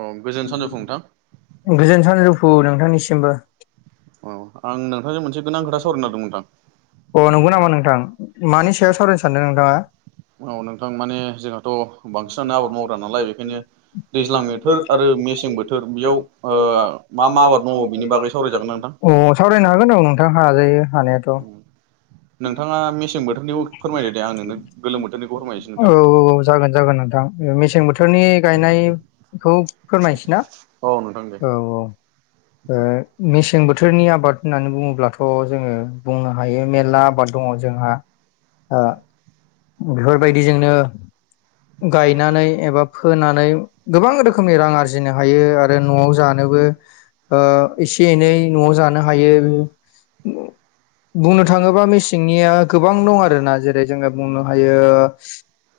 औ गोजोन सानजौफु नोंथां [unintelligible] गोजोन सानजुफु नोंथांनिसिमबो अ आं नोंथांजों मोनसे गोनां खोथा सावरायनो नागिरदोंमोन नोंथां अ नंगौ नामा नोंथां मानि सायाव सावरायनो सानदों नोंथाङा औ नोंथां माने जोंहाथ' बांसिनानो आबाद मावग्रा नालाय बेखायनो दैज्लां बोथोर आरो मेसें बोथोर बेयाव ओ मा मा आबाद दङ बेनि बागै सावरायजागोन नोंथां अ सावरायनो हागोन औ नोंथाङा हाजायो हानायाथ' [unintelligible] नोंथाङा मेसें बोथोरनिखौ फोरमायदो दे आं नोंनो गोलोम बोथोरनिखौ फोरमायनोसै औ नोंथां औ औ जागोन जागोन नोंथां मेसें बोथोरनि गायनायखौ फोरमायसै ना औ नोंथां दे औ औ ओ मेसें बोथोरनि आबाद होननानै बुङोब्लाथ' जोंङो बुंनो हायो मेरला आबाद दङ जोंहा ओ बेफोर बायदिजोंनो गायनानै एबा फोनानै गोबां रोखोमनि रां आरजिनो हायो आरो न'आव जानो आबो ओ एसे एनै न'आव जानो हायो। [inaudible] बुंनो थाङोबा या गोबां दं आरोना जेरै जोङो बुंनो हायो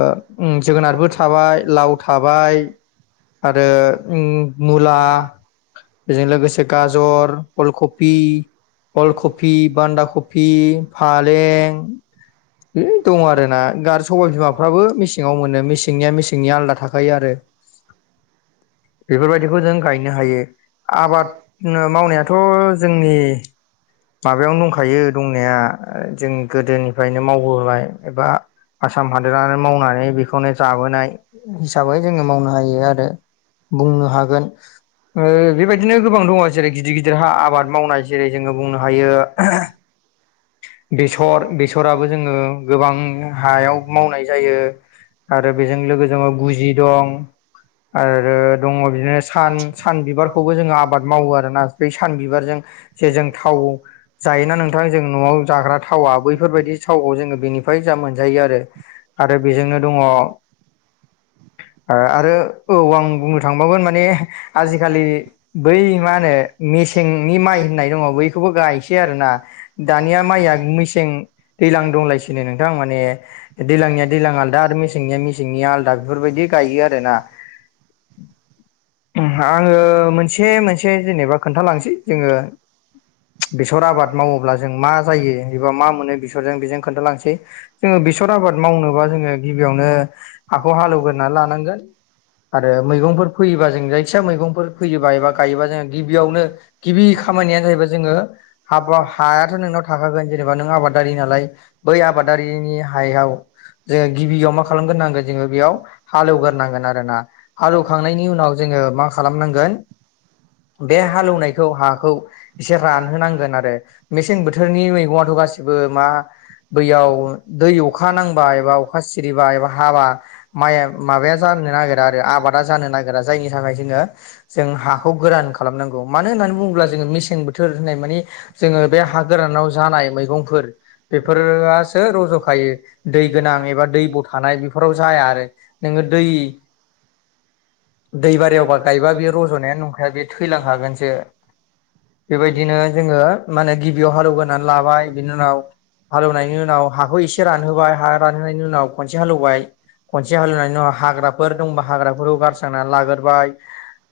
ओ उम जोगोनारबो थाबाय लाव थाबाय आरो मु मुला बेजों लोगोसे गाजर अलखफि अलखफि बान्दा फि फालें है दं आरो ना गार सबाय बिमाफ्राबो मेसेङाव मोनो मेसेंनिया मेसेंनिया आलादा थाखायो आरो [inaudible] बेफोरबायदिखौ जों गायनो हायो आबाद मावनायाथ' जोंनि माबायावनो दंखायो दंनाया जोंनि गोदोनिफ्रायनो मावबोबाय एबा आसाम हादोरानो मावनानै बेखौनो जाबोनाय हिसाबै जोंङो मावनो हायो आरो बुंनो हागोन ओ बेबायदिनो गोबां दङ जेरै गिदिर गिदिर हा आबाद मावनाय जेरै जोंङो बुंनो हायो [unintelligible] बेसर बेसराबो जोंङो गोबां हायाव मावनाय जायो। आरो बेजों लोगोजों गुजि दं आरो ओ दङ बिदिनो सान सान बिबारखौबो जोंङो आबाद मावो आरोना बै सान बिबारजों जे जों थाव जायोना नोंथां जों न'आव जाग्रा थावा बैफोरबायदि थावखौ जोंङो बेनिफ्राय जा मोनजायो आरो आरो बेजोंनो दङ [inaudible] आ आरो औ आं बुं बुंनो थांबाबो मानि आजि खालि बै मा होनो मेसेंनि माइ होननाय दं बै बेखौबो गायनोसै आरोना दानिया माइया मेसें दैलां दंलायसिनो नोंथां माने दैलांनिया दैलां आलदा मेसेंनिया मेसेंनि आलदा बेफोरबायदि गायो आरो ना [inaudible] आंङो मोनसे मोनसे जेनेबा खोन्थालांसै जोंङो बेसर आबाद मावोब्ला जों मा जायो एबा मा मोनो बेसरजों बेजों खोन्थालांनोसै जोंङो बेसर आबाद मावनोबा जोंङो गिबियावनो ओ हाखौ हाल एवगोरना लानांगोन आरो मैगंफोर फोयोब्ला खोथिया मैगंफोर फैयोबा एबा गायोबा जोंङो गिबियावनो गिबि खामानियानो जाहैबाय जोंङो हाबा हायाथ' नोंनाव थाखागोन जेनेबा नों आबादारि नालाय बै आबादारिनि हायाव जोंङो गिबियाव मा खालामगोरनांगोन जोंङो बेयाव हालेवग्रोनांगोन आरो ना हालेवखांनायनि उनाव जों मा खालामनांगोन बे हालेवनायखौ हाखौ एसे रानहोनांगोन आरो मेसें बोथोरनि मैगंङाथ' गासिबो मा दैयाव दै अखा नांबा एबा अखा सिरिबा एबा हाबा माइ माबाया जा नागिरा आरो आबादा जानो नागिरा जायनि जोंङो जों हाखौ गोरान खालामनांगौ मानो होननानै बुङोब्ला जोंङो मेसें बोथोर होननाय मानि जोंङो बे हा गोरानाव जानाय मैगंफोर बेफोरासो रज' खायो दै गोनां एबा दै ब थानाय बेफोराव जाया आरो नों ओ दै [inaudible] दैबारियावबा गायबा बेयो रज'नायानो‌ नंखाया बे थैलां खागोनसो बेबायदिनो जोङो मानो गिबियाव हालौग्रोनानै लाबाय बिनि उनाव हालौनायनि उनाव हाखौ एसे रानहोबाय हा रानहोनायनि उनाव खनसे हालौबाय खनसे हाल एवनायनि उनाव हाग्राफोर दंबा हाग्राफोरखौ गारस्रांनानै लाग्रोबाय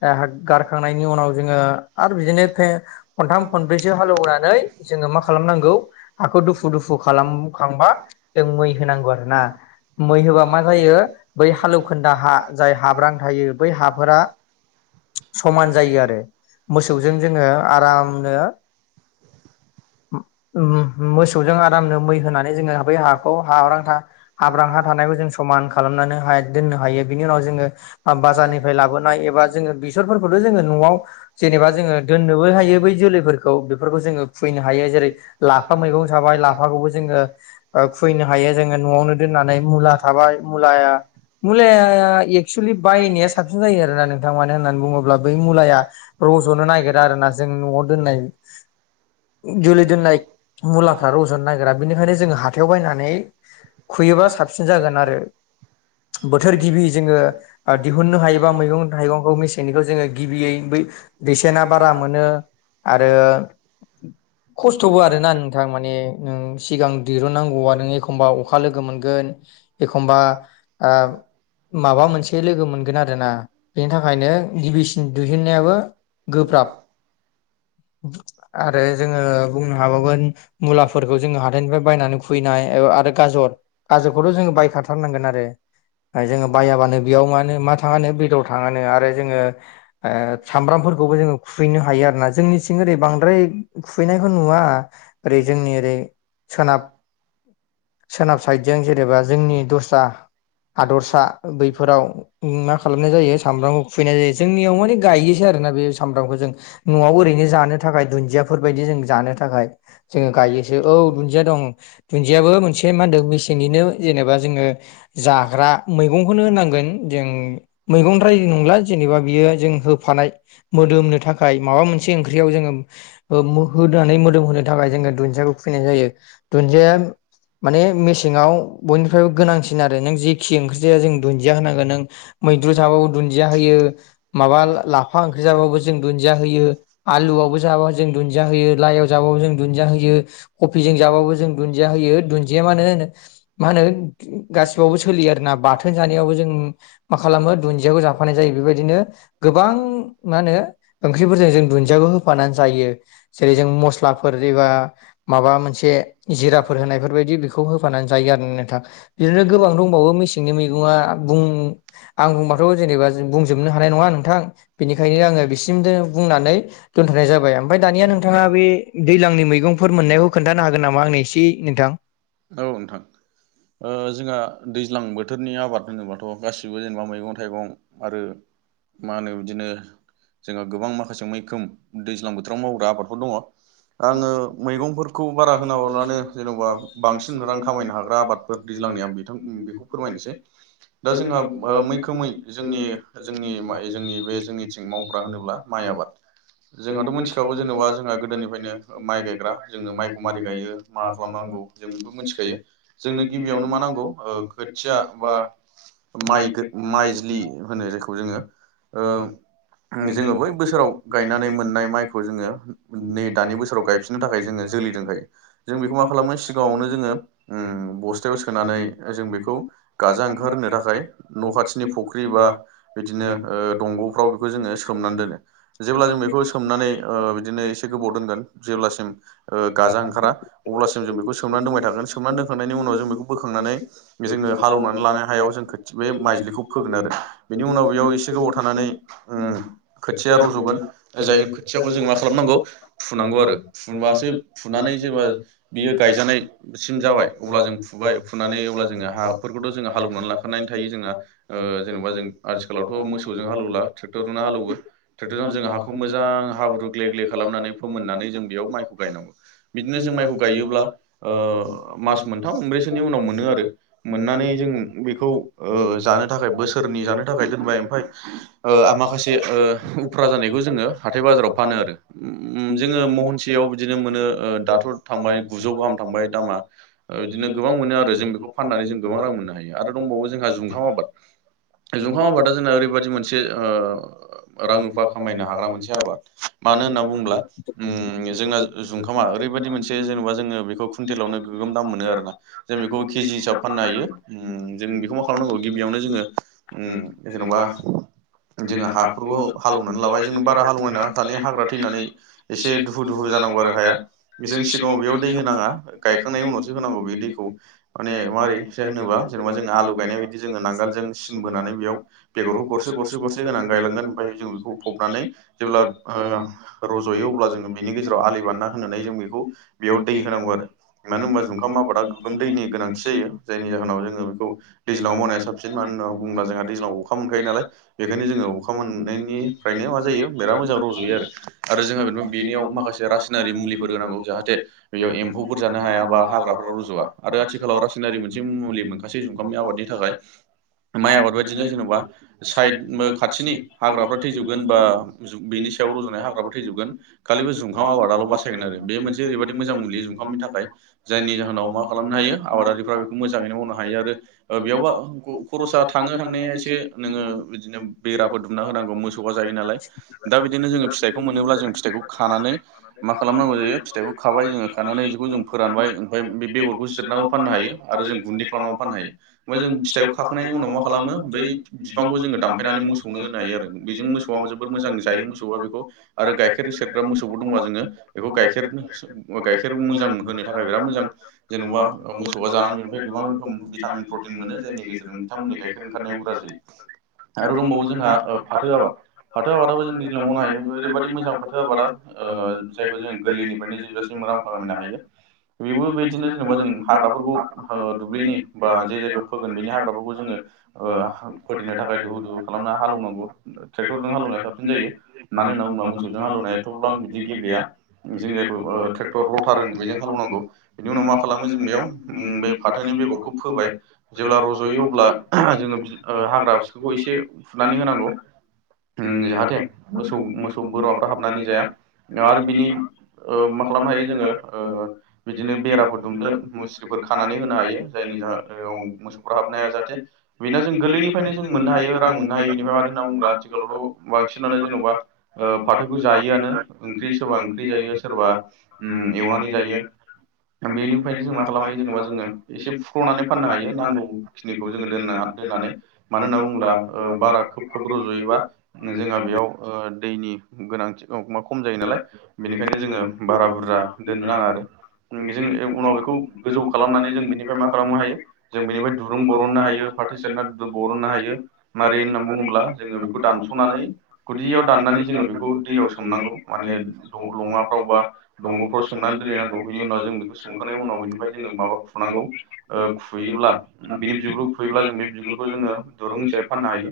[unintelligible] गारखांनायनि उनाव जोङो आरो बिदिनो‌ फे खनथाम खनब्रैसो हालौवनानै जोङो मा खालामनांगौ हाखौ दुफु दुफु खालामखांबा जों मै होनां नांगौ आरो ना मै होबा मा जायो बै हालौखोन्दा हा जाय हाब्रां थायो बै हाफोरा समान जायो आरो मोसौजों जोङो आरामनो [inaudible] उम मोसौजों आरामनो मै होनानै जोङो बै हाखौ हाब्रांथा हाब्रां हा थानायखौ जों समान खालामनानोहाय दोननो हायो बिनि उनाव जोङो [unintelligible] जारनिफ्राय लाबोनाय एबा जोङो बेसरफोरखौथ' जोङो न'आव जेनेबा जोङो दोननोबो हायो बै जोलैफोर खौ बेफोरखौ जोङो फुयैनो हायो जेरै लाफा मैगं थाबाय लाफाखौबो जोङो ओ खुयैनो हायो दे जोङो न'आवनो दोननानै मुला थाबाय मुलाया- मुलाया एक्सुलि बायनाया साबसिन जायो आरो ना नोंथां मानो होननानै बुङोब्ला बै मुलाया रज'नो नायगिरा आरो ना जों न'आव दोननाय जुलि दोननाय मुलाफ्रा रज'नो नागिरा बिनिखायनो जोङो हाथायाव बायनानै खुयो बा साबसिन जागोन आरो बोथोर गिबि जोङो आ दिहुननो हायोबा मैगं थाइगंखौ मेसेंनिखौ जोङो गिबियै बै बेसेना बारा मोनो आरो खस्थ'बो आरोना नोंथां माने नों सिगां दिरुननांगौआ नों एखमबा अखा लोगो मोनगोन एखमबा ओ माबा मोनसे लोगो मोनगोन आरो ना बेनि थाखायनो गिबिसिन दुइहिनन्नायाबो [unintelligible] आरो जोङो बुंनो हाबावगोन मुलाफोरखौ जोङो हाथाइनिफ्राय बायनानै फुयैनाय [unintelligible] आरो गाजर-गाजरखौथ' जोङो बायखाथारनांगोन आरो हाय जोङो बायाबानो बेयाव मानो मा थाङानो बेदर थाङानो आरो जोङो ओ सामब्रामफोर फोरखौबो जोङो खुयैनो हायो आरोना जोंनिथिं ओरै बांद्राय खुयैनायखौ नु नुवा ओरै जोंनि ओरै सोनाब सोनाब साइडजों जेनेबा जोंनि दस्रा हादरसा बैफोराव मा खालामनाय जायो सामब्राम खुयैनाय जायो जोंनियाव माने गायोसो आ आरोना बे सामब्रामखौ जों न'आव ओरैनो जानो थाखाय दुन्दियाफोर बायदि जों जानो थाखाय जों गायोसो औ दुनजिया दं दुनजियाबो मोनसे मा होनदों मेसेननिनो जेनेबा जोङो जाग्रा मैगंखोनो होननांगोन जों मैगंद्राय नंला जेनेब बा बियो जों होफानाय मोदोमनो थाखाय माबा मोनसे ओंख्रियाव जोङो ओ मो होदानै मोदोम होनो थाखाय जोङो दुन्दियाखौ फुयैनाय जायो दुन्दिया माने मेसेङाव बयनिफ्रायबो गोनांसिन आरो नों जेखि ओंख्रि जाया जों दुन्दिया होनांगोन नों मैद्रु जाबाबो दुन्दिया होयो माबा लाफा ओंख्रि जाबाबो जों दुन्दिया होयो आलुआवबो जाबा जों दुन दिया होयो लाइयाव जाबाबो जों दुन्दिया होयो कफिजों जाबाबो जों दुन्दिया होयो दुन्दिया मा होनो मा होनो गासिबावबो सोलियो आरोना बाथोन जानायावबो जों मा खालामो दुन्दियाखौ जाफानाय जायो बेबायदिनो गोबां मा होनो ओंख्रिफोरजों जों दुन्दियाखौ होफानानै जायो। जेरै जों मस्लाफोर जेबा माबा मोनसे जिराफोर होनायफोरबायदि बेखौ होफानानै जायो आ [unintelligible] नोंथां बिदिनो गोबां दंबावो मेसेंनि मैगङा बुं आं बुंबाथ' जेनेबा जो बुंजोबनो हानाय नङा नोंथां बेनिखायनो आङो बिसिमदो बुंनानै दोनथ'नाय जाबाय ओमफाय दानिया नों थाङा बे दैलांनि मैगंफोर मोननायखौ खोन्थानो हागोन नामा आंनो इसे नोंथां? औ नोंथां ओ जोंहा दैज्लां बोथोरनि आबाद होनोबाथ' गासिबो जेनेबा मैगं थाइगं आरो मा होनो बिदिनो जोंहा गोबां माखासे मैखोम दैज्लां बोथोराव मावग्रा आबाद आङो मैगंफोरखौ बारा होनाब्लानो जेन'बा बांसिन रां खामायनो हाग्रा आबादफोर दैज्लांनि आ बेखौ फोरमायनोसै दा जोंहा मैखोमै जोंनि जोंनि ज बे जोंनिथिं मावग्रा होनोब्ला माइ आबाद जोंहथ' मिथिखागौ जेनेब जों माइ गायग्रा जोङो माइखौ मारै गायो मा बेखौ खालामनांगौ जों बेखौ मिथिखायो। जोंनो गिबियावनो मा नांगौ ओ खोथिया बा [unintelligible] माइ माइ जिनि होनो रोखौ जोङो ओ जोङो बे बोसोराव गायनानै मोननाय माइखौ जोङो नै बे दानि गायफिननो बोसोराव थाखाय गायफननो जोङो जोलै थाखाय दोनखायो जोंनो जों जोलि बेखौ मा दोंबाय खालामो जों सिगाङावनो बेखौ जोङो मा खालामो उम सिगाङावनो बस्थायाव जोङो सोनानै गसे जों बेखौ सोनानै जों बेखौ ओंखारहोनो गाजा थाखाय ओंहखार न' होनो खाथिनि थाखाय फुख्रि बा न' खाथिनि बिदिनो फुख्रि ओ बा बिदिनो दंग'फ्राव बेखौ गावखौ जोङो सोमनानै दोनो दोन जेब्ला बेखौ जों सोमनानै बेखौ ओ सोमनानै बिदिनो दिनै एसे गोबाव दोनगोन जेब्लासिम गाजा ओंखारा अब्लासिम जों बेखौ सोमनानै दोनबाय थागोन सोमनानै दोनखांनायनि उनाव जों बेखौ फोखांनानै जोङो हालेवनानै लानाय हायाव जों बे माइज्लिखौ फोगोन आरो बेनि उनाव बेयाव ज गोबाव थानानै ओ खोथिया रज'गोन जाय खोथियाखौ जों मा खालामनांगौ फुनांगौ आरो फुनबासो फुनानै जेब्ला बियो गायजानायसिम जाबाय अब्ला जों फु‌ फाय फुनानै अब्ला जोङो हाफोरखौथ' जोङो हालौवनानै लाखानानै थायो जोंङा जेनेबा जों आथिखालावथ' मोसौजोंनो हालौला ट्रक्टरजों हालवो ट्रेक्टर जों हाखौ मोजां हाब्रु ग्लेब ग्लेब खालामनानै मोन्नानै जों बेयाव माइखौ गायनांगौ सोरनि उनाव मोनो आरो मोननानै जों बेखौ ओ जानो थाखाय बोसोरनि जानो थाखाय दोनबाय ओमफाय ओ माखासे ओ उफ्रा जानायखौ जोङो हाथाय बाजाराव फाननो आरो ज महसेयाव बिदिनो मोनो ओ दाथ' थांबाय गुजौ गाहाम थांबाय दामा बिदिनो गोबां मोनो आरो जों बेखौ फाननानै जों गोबां रां मोननो हायो आरो दंबावो जोंहा जुं [unintelligible] खाम आबाद जुखाम आबादा जोंना ओरैबादि मोनसे ओ रां रुफा खामायनो हाग्रा मोनसे आबाद मानो होनना बुङोब्ला जोंना जुखामा ओरैबायाददि मोनसे जेनेबा जोङो बेखौ कुइन्टेलावनो गोगोम दाम मोनो आरो ना। जों बेखौ केजि हिसाब फाननो हायो होम जों बेखौ मा खालामनांगौ गिबियावनो जोङो होम जेन'बा जोङो हाफोरखौ हालेवनानै लाबाय जों बारा हालौवनानै थानाय हाग्रा थैनानै एसे दुहु दुहु जानांगौ आरो हाया बिसोर सिगाङाव बेयाव दै होनाङा गायखांनायनि उनावसो होनांगौ बे दैखौ माने माबै होनोबा जेनेबा जो आलु गायनाय बायदि जो नांगोलजों सिन बोनानै बेयाव रं गरसे गरसे गरसे गायलांगोन फाय जों बेखौ फबनानै जेब्ला ओ रजयो अब्ला बिनि गेजेराव आलि बानायना दोननानै जों बेखौ दै होनांगौ आरो मानो होना बुङोब्ला जुंखाम आबादा दैनि गोनां जायो जाय जाहोनाव जो बेखौ दैज्लाव मावनाया साबसिन मानो होनना बुोब्ला जोंहा दैज्लाव अखा मोनखायो बेखायनो जोङो अखा मोननायनिफ्रायनो मा जायो बेराद मोजां रज'यो आरो आरो जोंहा बे बेनियाव माखासे रासायनारि मुलिफोर होनांगौ जाहाथे बेयाव एम्फौफोर जानो हाया बा हाग्राफोरा रुजुा आरो आथिखालाव रासायनारि मोनसे मुलि मोनखाससे जुखामनि आबादनि थाखाय माइ आबाद बायदिनो जेन'बा साइद खाथिनि हाग्राफ्रा थैजोबगोन बा बेनि बेयाव रजनाय हाग्राबो थैजोबगोन। खाालिबो जुखाम आबादाल' बासायगोन आरो बेयो मोनसे ओरैबायदि मोजां मोनलियो जुखामनि थाखाय जायनि जाहोनाव मा खालामनो हायो। आबादारिफ्रा बेखौ मोजाङैनो मावनो हायो आरो ओ बेयावबा खरसा थाङो थांनाया एसे नोङो बिदिनो बेराफोर दुमना होनांगौ मोसौआ जायो नालाय दा बिदिनो जोङो फिथाइखौ मोनोब्ला जों फिथाइखौ खानानै मा खालामनांगौ जायो फिथाइखौ खाबाय जोङो खानानै बेखौ जों फोरानबाय ओमफाय बे बेगरखौ जिरनानै खाम फाननो हायो आरो जों गुन्दै खामनानैबो फान्नो हायो। ओमफाय जों फिथाइखौ खाखांनायनि उनाव मा खालामो बै फिफांखौ खौ जोङो दामफायनानै मोसौनो होनो हायो आरो बिजों मोसौआ जोबोर मोजां जायो मोसौआ बेखौ आरो गाइखेर सेरग्रा मोसौबो दङबा जोङो बेखौ गाइखेर सो गाइखेर मोजां होनो थाखाय बिराद मोजां जेन'बा अ ओ मोसौया जानानै बेनिफ्राय गोबां रोखोम भिटामिन प्रटिन मोनो जायनि गेजेरजों बिथांमोननि गाइखेर ओंखारनाया बुरजा जायो। आरो दंबावो जोंहा ओ फाथो आबाद फाथो आबादाबो जों दैज्लाव मावनो हायो ओरैबायदि मोजां फा ओ बादा ओ जायखौ जों गोरलैनिफ्रायनो जोबजासिम रां खालामामायनो हायो बेबो बिदिनो जेनबा ओजों हाग्राफोरखौ ओ दुब्लिनि बा जे जायायाव फोगोन बेनि हाग्राफोरखौ जोङो ओ थाखाय दुहु दुहु खालामना हालौनोबो ट्रेक्टरजों हालौनायफ्रा जायो मानो होनना बुंबा मोसौजों हालेवनायाथब्लां बिदि गेब्लेया जों जायखौ ट्रेक्टर रटार होनो बेजों हालौनांगौ बि उनाव मा खालामो जों बेयाव उम बे फाथोनि बेगरखौ फोबाय जेब्ला रज'यो अब्ला जोङो। हाग्रा [unintelligible] एसे फुनानै होनांगौ उम जाहाथे मोसौ-मोसौ हाबनानै जाया आरो बिनि ओ मा खालामनो हायो जोङो ओ बिदिनो बेराफोर [unintelligible] मुस्रिफोर खानानै होनो हायो जायनि जाहो याव मोसौफोरा हाबनो हाया जाहाथे बेना जों गोरलैनि- निफ्रायनो जों मोननो हायो रां मोननो हायो [unintelligible] होनना बुंब्ला आथिखालावथ' बांसिनानो जेन'बा ओ फाथो खौ जायोआनो ओंख्रि सोरबा ओंख्रि जायो सोरबा उम एवनानै जायो। बेनिफ्राय जों मा खालामायो जेनेबा जोङो एसे फुख्र'नानै फाननो हायो नांगौखिनिखौ जोङो दोननो हा- दोननानै मानो होनना बुङोब्ला ओ बारा खोब खोब रज'योबा जोंहा बेयाव ओ दैनि गोनांथि औ मा खम जायो नालाय बेनिखायनो जोङो बारा बुरजा दोननो नाङा आरो। उम बिजों ओ उनाव बेखौ गोजौ खालामनानै जों बेनिफ्राय मा खालामनो हायो जों बेनिफ्राय दुरुं बरननो हायो। फाथो सेरना बरननो हायो मारै होननानै बुङोब्ला जोङो बेखौ दानस'नानै गुदियाव- दाननानै जोङो बेखौ दैयाव सोमनांगौ मान लङाफ्राव बा दंग'फ्राव सोमनानै दोनहैनांगौ बिनि उनाव जों बेखौ संखानाय उनाव बेनिफाय जोङो माबा खुंनांगौ ओ खुयोब्ला बिनि बिुरखौ खुयोब्ला जों बे बिगुरखौ जोङो दुरुं हिसाबै फान नो हायो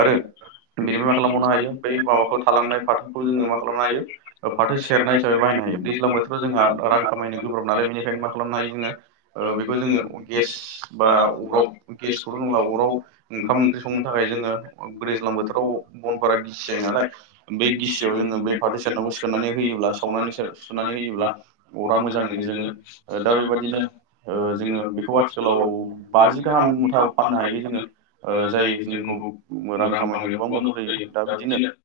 आरो बिनि मा खालामबावनो हायो बै माबाखौ थालांनाय फाथोखौ जोङो मा खालाम खालामनो हायो ओ फाथो सेरनाय हिसाबै बाहायनो हायो दैज्लां बोथोराव जोंहा रां खामायनो गोब्राब नालाय बेनिखायनो मा खालामनो हायो जोङो ओ बेखौ जोङो गेस बा अराव गेसखौथ' नंला अराव ओंखाम ओंख्रि संनो थाखाय जोङो दैज्लां बोथोराव बनफोरा गिसि जायो नालाय बे गिसियाव जोङो बे [unintelligible] सेरनांखौ सोनानै होयोब्ला सावनानैसो सुनानै होयोब्ला अरा मोजाङैनो जोङो। ओ दा बेबादि- यैनो ओ जोङो बेखौ आथिखालाव बाजि गाहाम मुथाव फाननो हायो जोङो ओ जाय- [unintelligible] रां खामानियाव गोबां मदद होयो। दा बिदिनो [unintelligible]